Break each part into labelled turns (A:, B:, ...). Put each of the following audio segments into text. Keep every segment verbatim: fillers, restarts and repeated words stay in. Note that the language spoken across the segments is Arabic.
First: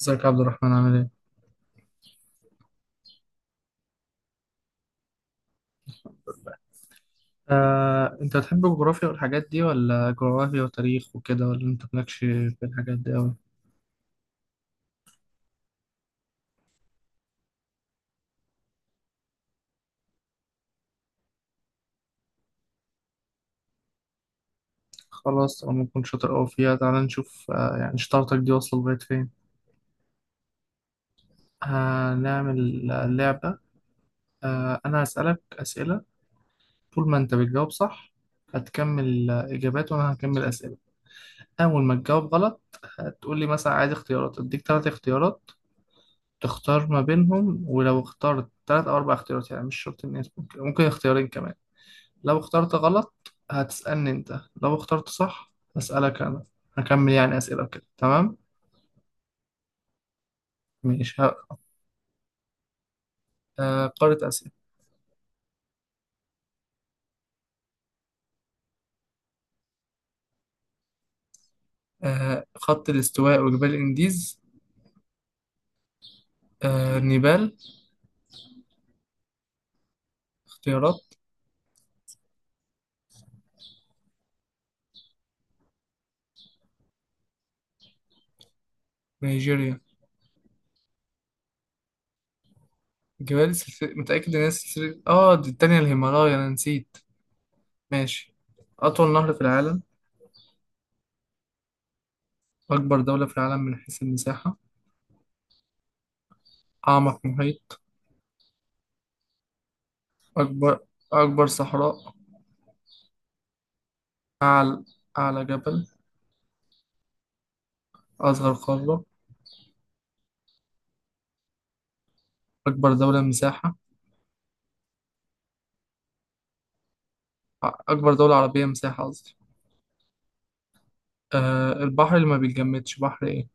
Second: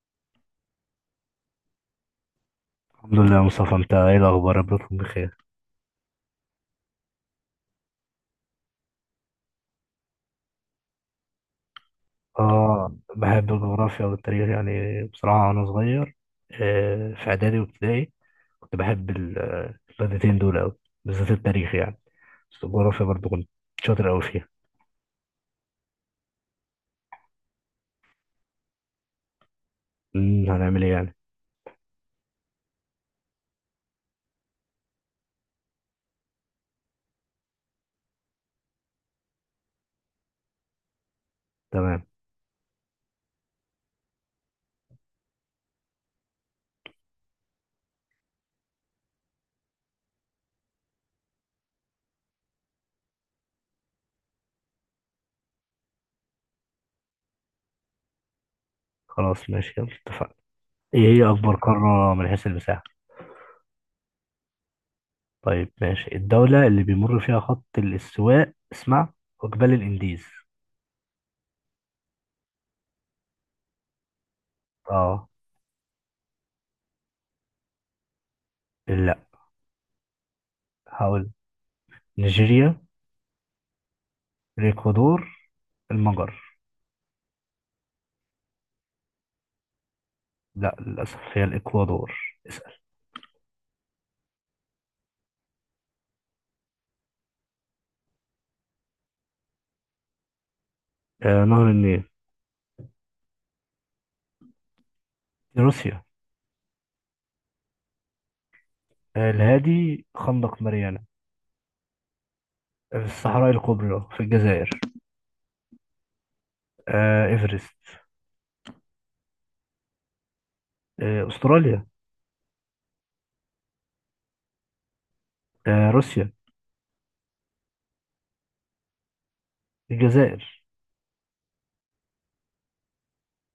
A: ازيك يا عبد الرحمن عامل ايه؟
B: الحمد لله يا مصطفى، انت ايه الاخبار؟ ربكم بخير.
A: آه، انت بتحب الجغرافيا والحاجات دي ولا جغرافيا وتاريخ وكده، ولا انت مالكش في
B: اه،
A: الحاجات دي اوي؟
B: بحب الجغرافيا والتاريخ يعني بصراحه وانا صغير. آه، في اعدادي وابتدائي كنت بحب ال- آه، المادتين دول قوي، بالذات التاريخ يعني. بس الجغرافيا برضو كنت شاطر قوي فيها.
A: خلاص، طالما كنت شاطر اوي فيها تعالى نشوف آه يعني شطارتك دي واصلة لغاية فين؟
B: امم، هنعمل ايه يعني؟
A: هنعمل آه، لعبة. آه انا هسألك اسئلة. طول ما انت بتجاوب صح هتكمل آه، اجابات وانا هكمل اسئلة. اول ما
B: تمام.
A: تجاوب غلط هتقول لي مثلا عايز اختيارات، اديك ثلاث اختيارات تختار ما بينهم، ولو اخترت ثلاث او اربع اختيارات يعني مش شرط ان يكون- ممكن اختيارين كمان. لو اخترت غلط هتسألني انت، لو اخترت صح هسألك انا. هكمل يعني أسئلة كده، تمام؟
B: خلاص ماشي، يلا اتفقنا. ايه
A: ماشي
B: هي
A: ه...
B: اكبر قاره من حيث المساحه؟
A: آه قارة آسيا.
B: طيب ماشي. الدوله اللي بيمر فيها خط الاستواء، اسمع، وجبال الانديز.
A: آه خط الاستواء وجبال الانديز.
B: اه.
A: آه نيبال.
B: لا.
A: اختيارات.
B: هقول نيجيريا، الاكوادور، المجر.
A: نيجيريا.
B: لا للأسف، هي الإكوادور. اسأل.
A: جبال، سلسلة، متأكد ان هي سلسلة اه دي التانية الهيمالايا، انا نسيت. ماشي. أطول نهر في العالم؟
B: آه نهر النيل.
A: أكبر دولة في العالم من حيث المساحة؟
B: في روسيا.
A: أعمق محيط؟
B: آه الهادي، خندق
A: أكبر
B: ماريانا.
A: أكبر صحراء؟
B: آه، في الصحراء الكبرى في الجزائر.
A: أعلى أعلى جبل؟
B: آه إيفرست.
A: أصغر قارة؟
B: آه أستراليا.
A: أكبر دولة مساحة؟
B: آه روسيا.
A: أكبر دولة عربية مساحة قصدي.
B: الجزائر.
A: أه البحر اللي ما بيتجمدش، بحر إيه؟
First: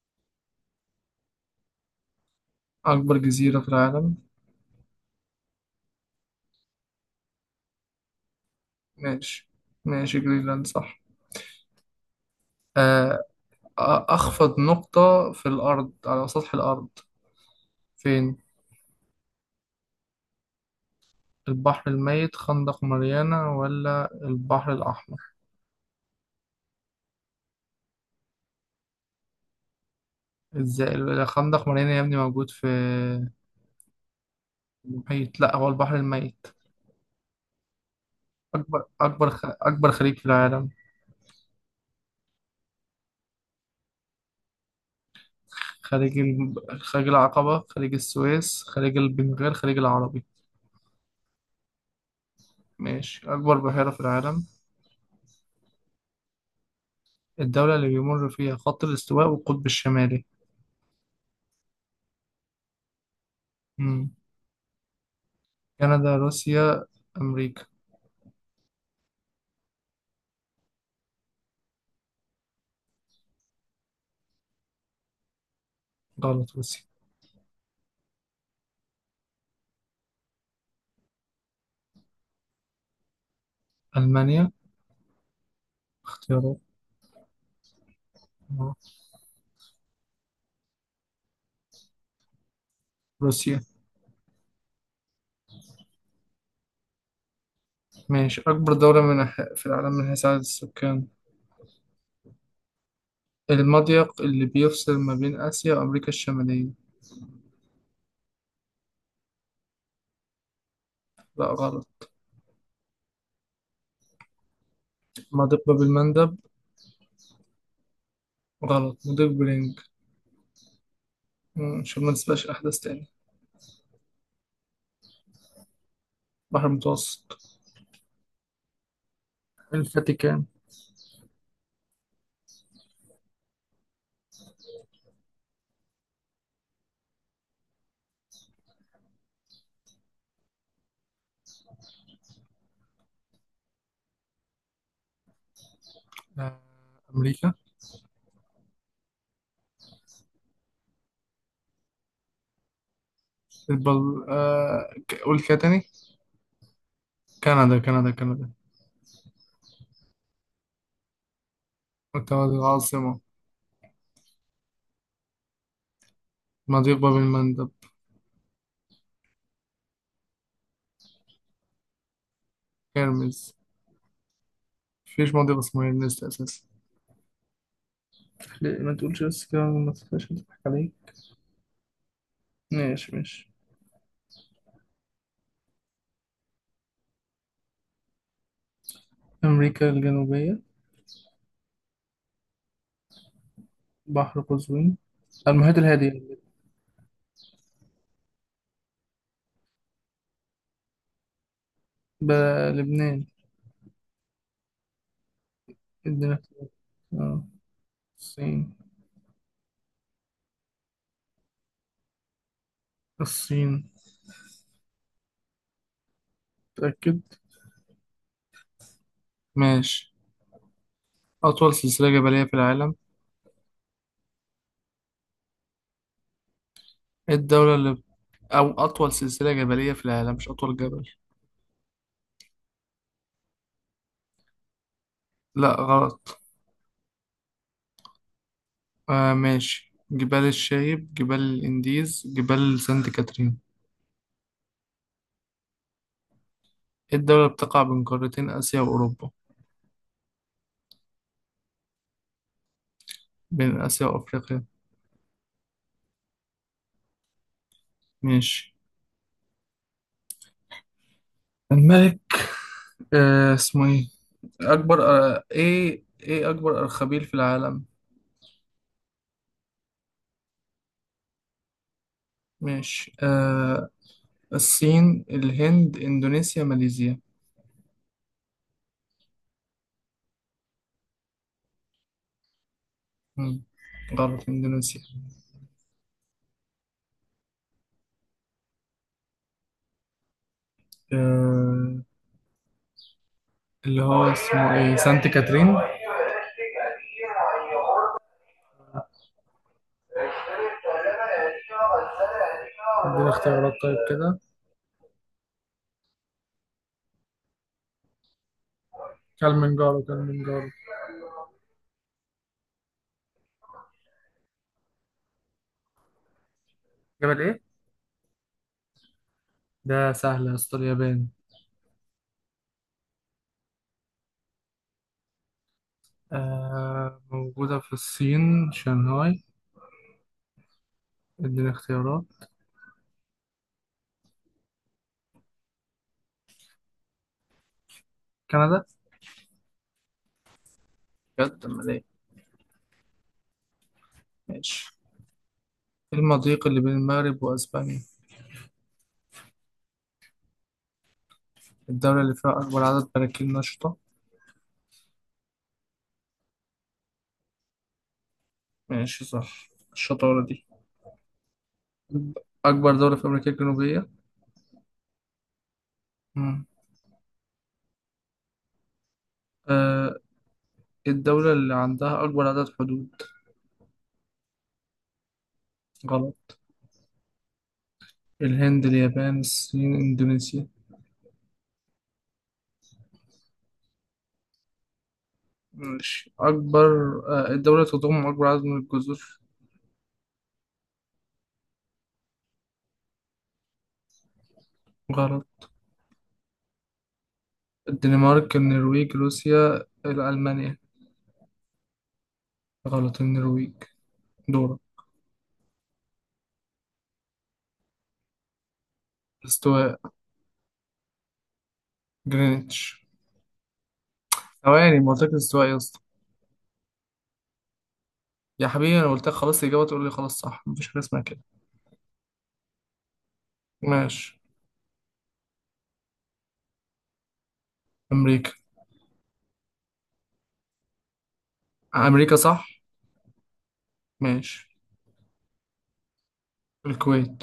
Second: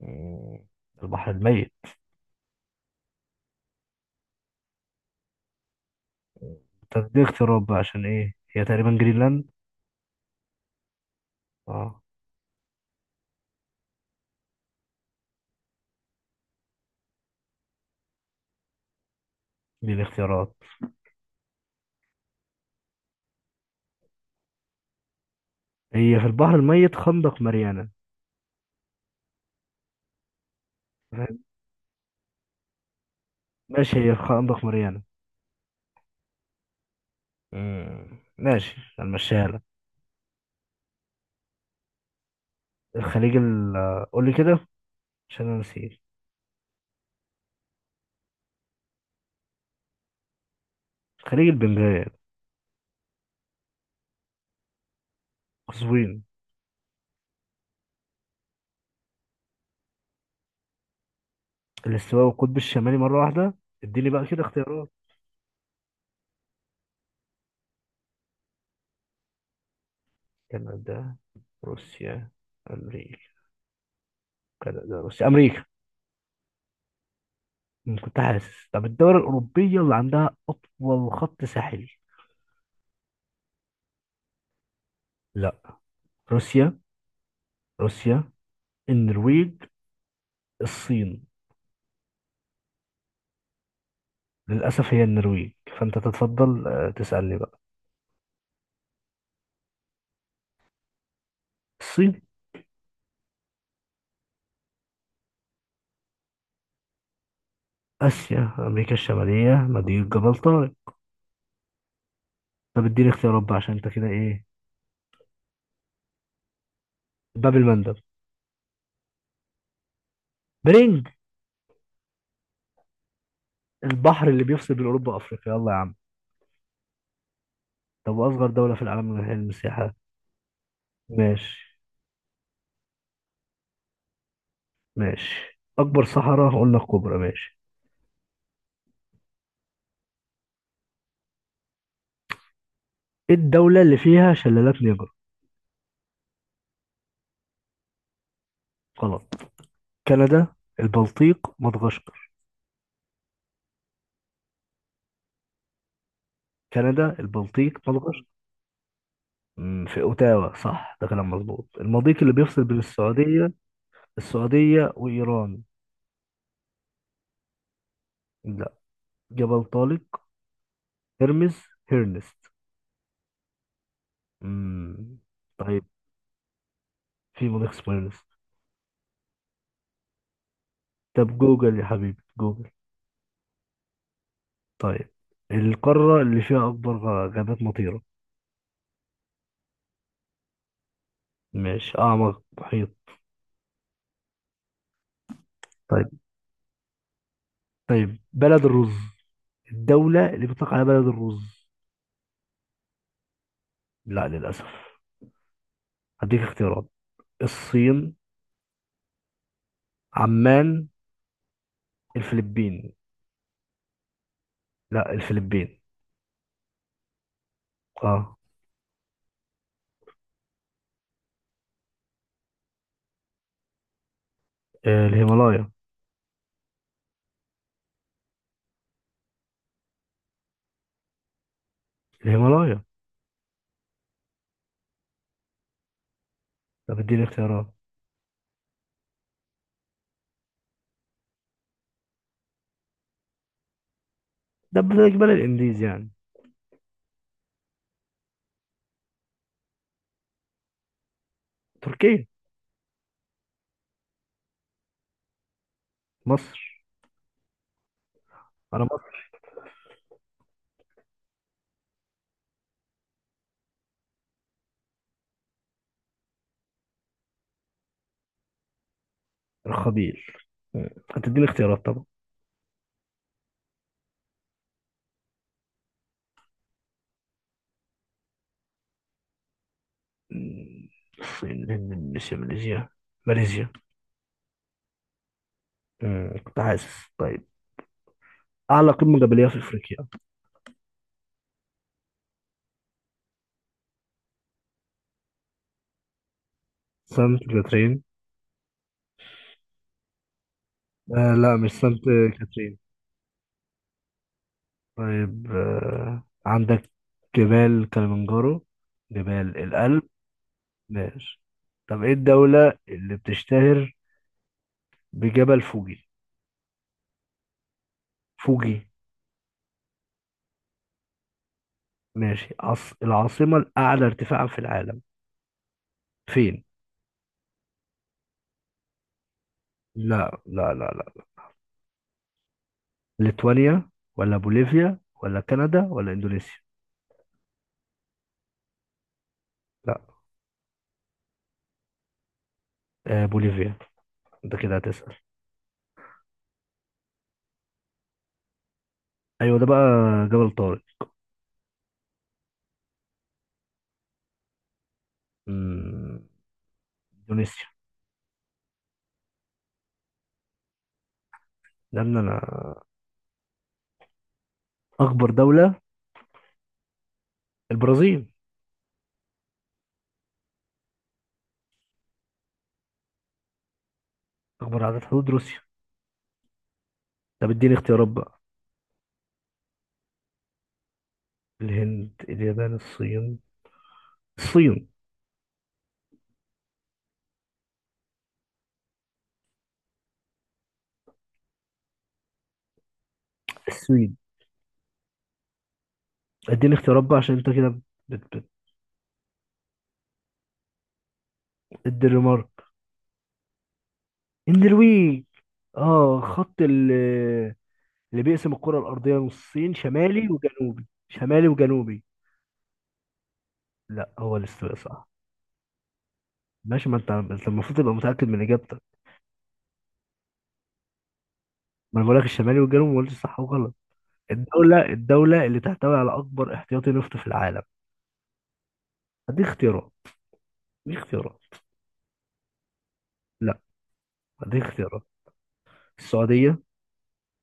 B: مم، البحر الميت.
A: أكبر جزيرة في العالم؟
B: طب دي اختيارات بقى، عشان إيه، هي تقريبا
A: ماشي،
B: جرينلاند.
A: ماشي جرينلاند صح.
B: اه.
A: أه أ- أخفض نقطة في الأرض، على سطح الأرض، فين؟
B: دي الاختيارات.
A: البحر الميت، خندق ماريانا، ولا البحر الأحمر؟
B: هي في البحر الميت، خندق ماريانا.
A: إزاي
B: فاهم؟
A: الخندق ماريانا يا ابني موجود في
B: ماشي، هي في خندق ماريانا.
A: المحيط؟ لا، هو البحر الميت.
B: مم، ماشي،
A: أكبر أكبر خ...
B: هنمشيها لك.
A: أكبر خليج في العالم؟
B: الخليج ال قول لي كده، عشان أنا نسيت.
A: خليج ال... خليج العقبة، خليج السويس، خليج البنغال، خليج العربي؟
B: الخليج البنغالي.
A: ماشي. أكبر بحيرة في العالم؟
B: قزوين.
A: الدولة اللي بيمر فيها خط الاستواء والقطب الشمالي؟
B: الاستواء والقطب الشمالي مرة واحدة؟
A: مم.
B: اديني بقى كده اختيارات.
A: كندا، روسيا، أمريكا.
B: كندا، روسيا، أمريكا. كندا روسيا أمريكا.
A: غلط، روسيا.
B: أمم، كنت حاسس. طب الدول الأوروبية اللي عندها أطول خط ساحلي؟
A: ألمانيا.
B: لا.
A: اختيارات.
B: روسيا. روسيا،
A: آه،
B: النرويج، الصين.
A: روسيا.
B: للأسف هي النرويج. فأنت تتفضل، آه، تسألني بقى.
A: ماشي. أكبر دولة من ح- في العالم من حيث عدد السكان؟
B: الصين.
A: المضيق اللي بيفصل ما بين آسيا وأمريكا الشمالية؟
B: آسيا أمريكا الشمالية، مضيق جبل طارق.
A: لا غلط.
B: طب اديني اختيارات بقى، عشان انت كده ايه.
A: مضيق باب المندب.
B: باب المندب.
A: غلط، مضيق برينج.
B: برينج.
A: مم، عشان ما نسبقش أحداث تاني.
B: البحر اللي بيفصل بين أوروبا وأفريقيا، يلا يا عم.
A: بحر المتوسط.
B: طب أصغر دولة في العالم من حيث المساحة؟
A: الفاتيكان.
B: ماشي. ماشي، أكبر صحراء هقول لك كبرى. ماشي. إيه الدولة اللي فيها شلالات نيجر؟
A: آه، أمريكا.
B: غلط. كندا، البلطيق، مدغشقر.
A: البل... آه... ك- قول كده تاني.
B: كندا
A: كندا،
B: البلطيق
A: كندا،
B: مدغشقر.
A: كندا.
B: أمم، في أوتاوا صح، ده كلام مظبوط. المضيق اللي
A: مكتبة
B: بيفصل بين
A: العاصمة.
B: السعودية، السعودية وإيران.
A: مضيق باب المندب.
B: لا. جبل طارق. هرمز. هيرنست.
A: هرمز.
B: أمم،
A: مفيش مضيق اسمه
B: طيب،
A: هرمز أساسا.
B: في مضيق اسمه هيرنست.
A: ليه ما تقولش بس كده، ما تخافش هتضحك عليك.
B: طب جوجل يا حبيبي، جوجل.
A: ماشي، ماشي.
B: طيب، القارة اللي فيها أكبر غ- غابات مطيرة؟
A: أمريكا الجنوبية.
B: ماشي، أعمق محيط؟
A: بحر قزوين، المحيط
B: طيب.
A: الهادي.
B: طيب، بلد الرز، الدولة اللي بيطلق عليها بلد الرز؟
A: ب- لبنان.
B: لا للأسف.
A: ادينا
B: هديك
A: اختيار.
B: اختيارات.
A: اه.
B: الصين.
A: الصين.
B: عمان. الفلبين.
A: الصين.
B: لا، الفلبين.
A: متأكد؟
B: اه.
A: ماشي. أطول سلسلة جبلية في العالم؟
B: آه، الهيمالايا.
A: إيه الدولة اللي... أو أطول سلسلة جبلية في العالم، مش أطول جبل.
B: الهيمالايا.
A: لا غلط.
B: طب اديني اختيارات.
A: آه ماشي، جبال الشايب، جبال الانديز، جبال سانت كاترين.
B: ده بل- جبال الانديز يعني.
A: إيه الدولة بتقع بين قارتين آسيا وأوروبا؟
B: تركيا.
A: بين آسيا وأفريقيا؟
B: مصر.
A: ماشي.
B: انا مصر.
A: الملك آه اسمه ايه؟ أكبر آه ايه ايه أكبر أرخبيل في العالم؟
B: الخبيل. مم. هتديني اختيارات طبعا.
A: ماشي. آه الصين، الهند، إندونيسيا، ماليزيا.
B: مم. الصين الهند اندونيسيا ماليزيا.
A: مم.
B: ماليزيا.
A: غلط، إندونيسيا.
B: مم، كنت حاسس. طيب، اعلى قمة جبلية في افريقيا؟
A: آه اللي هو اسمه ايه، سانت كاترين.
B: سانت كاترين. آه، لا مش سانت كاترين.
A: ادينا اختيارات طيب كده.
B: طيب، آه عندك جبال كلمنجارو، جبال
A: كلمنجارو،
B: الألب.
A: كلمنجارو.
B: ماشي. طب ايه الدولة اللي بتشتهر بجبل فوجي؟
A: جبل ايه؟
B: فوجي.
A: ده سهل يا اسطى، اليابان.
B: ماشي. عص... العاصمة الأعلى ارتفاعا في العالم؟ فين.
A: آه موجودة في الصين، شنغهاي.
B: لا لا لا لا.
A: اديني اختيارات.
B: ليتوانيا، ولا بوليفيا، ولا كندا، ولا إندونيسيا.
A: كندا.
B: لا.
A: بجد، امال ايه؟
B: آه بوليفيا. انت كده
A: ماشي.
B: هتسأل.
A: إيه المضيق اللي بين المغرب وأسبانيا؟
B: ايوه ده بقى، جبل طارق.
A: الدولة اللي فيها أكبر عدد براكين نشطة؟
B: مم، إندونيسيا.
A: ماشي، صح الشطارة دي.
B: لأن أنا.
A: أكبر دولة في أمريكا الجنوبية؟
B: أكبر دولة.
A: مم.
B: البرازيل.
A: آه الدولة اللي عندها أكبر عدد حدود؟
B: أكبر عدد حدود، روسيا.
A: غلط.
B: طب اديني اختيارات بقى.
A: الهند، اليابان، الصين، إندونيسيا.
B: الهند اليابان الصين. الصين.
A: ماشي. أكبر آه الدولة تضم أكبر عدد من الجزر؟
B: السويد.
A: غلط.
B: اديني اختيارات بقى عشان انت كده. بت- بت-
A: الدنمارك، النرويج، روسيا، ألمانيا.
B: الدنمارك.
A: غلط، النرويج. دورة.
B: النرويج. اه، خط ال- اللي بيقسم الكرة الأرضية نصين
A: الاستواء.
B: شمالي وجنوبي، شمالي وجنوبي.
A: جرينتش.
B: لا، هو الاستواء
A: ثواني،
B: صح.
A: ما قلتلك الاستواء يا اسطى؟
B: ماشي، ما انت انت المفروض تبقى متأكد من
A: يا
B: إجابتك.
A: حبيبي انا قلت لك خلاص الإجابة، تقول لي خلاص صح، مفيش حاجة اسمها كده.
B: ما انا بقول لك الشمالي والجنوبي، ما قلتش صح وغلط.
A: ماشي.
B: الدولة الدولة اللي تحتوي على أكبر احتياطي نفط في العالم؟
A: أمريكا.
B: هديك اختيارات. هديك اختيارات.
A: أمريكا صح.
B: لا.
A: ماشي.
B: هديك اختيارات. السعودية.
A: الكويت.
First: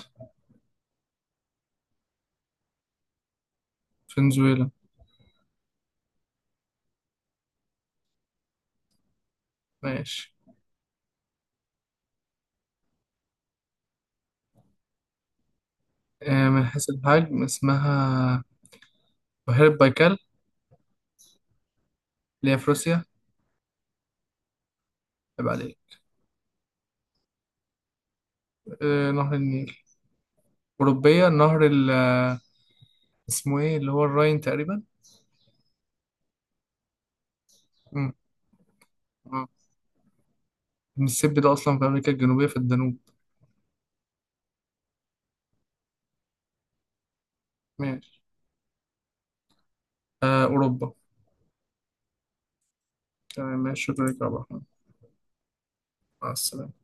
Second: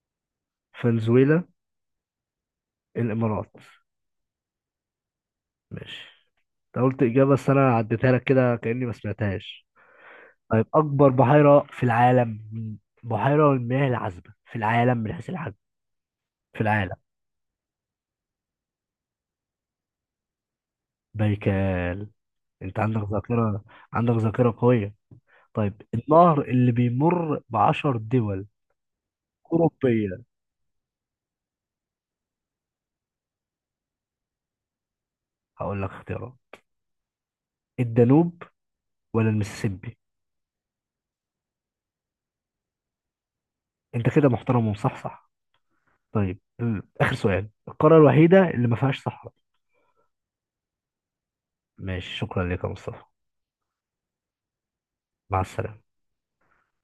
B: فنزويلا. الامارات.
A: فنزويلا.
B: ماشي. انت قلت اجابه بس انا عديتها لك كده كاني ما سمعتهاش.
A: ماشي.
B: طيب اكبر بحيره في العالم، بحيره المياه العذبه في العالم من حيث الحجم.
A: آه
B: في
A: من حيث
B: العالم.
A: الحجم اسمها بحيرة بايكال،
B: بايكال.
A: اللي هي في
B: انت عندك
A: روسيا.
B: ذاكره، عندك ذاكره قويه.
A: عيب
B: طيب
A: عليك.
B: النهر اللي بيمر بعشر دول
A: آه نهر النيل.
B: اوروبيه.
A: أوروبية. نهر ال آه، اسمه ايه اللي هو الراين تقريبا.
B: هقول لك اختيارات.
A: مم.
B: الدانوب ولا المسيسيبي.
A: المسيسيبي ده أصلا في أمريكا الجنوبية، في الجنوب.
B: انت كده محترم ومصحصح. طيب، ال- اخر سؤال، القاره
A: ماشي.
B: الوحيده اللي ما فيهاش صحراء؟
A: آه أوروبا.
B: ماشي، شكرا لك يا مصطفى.
A: تمام، ماشي، شكرا لك يا عبد الرحمن.
B: مع السلامة.
A: مع السلامة.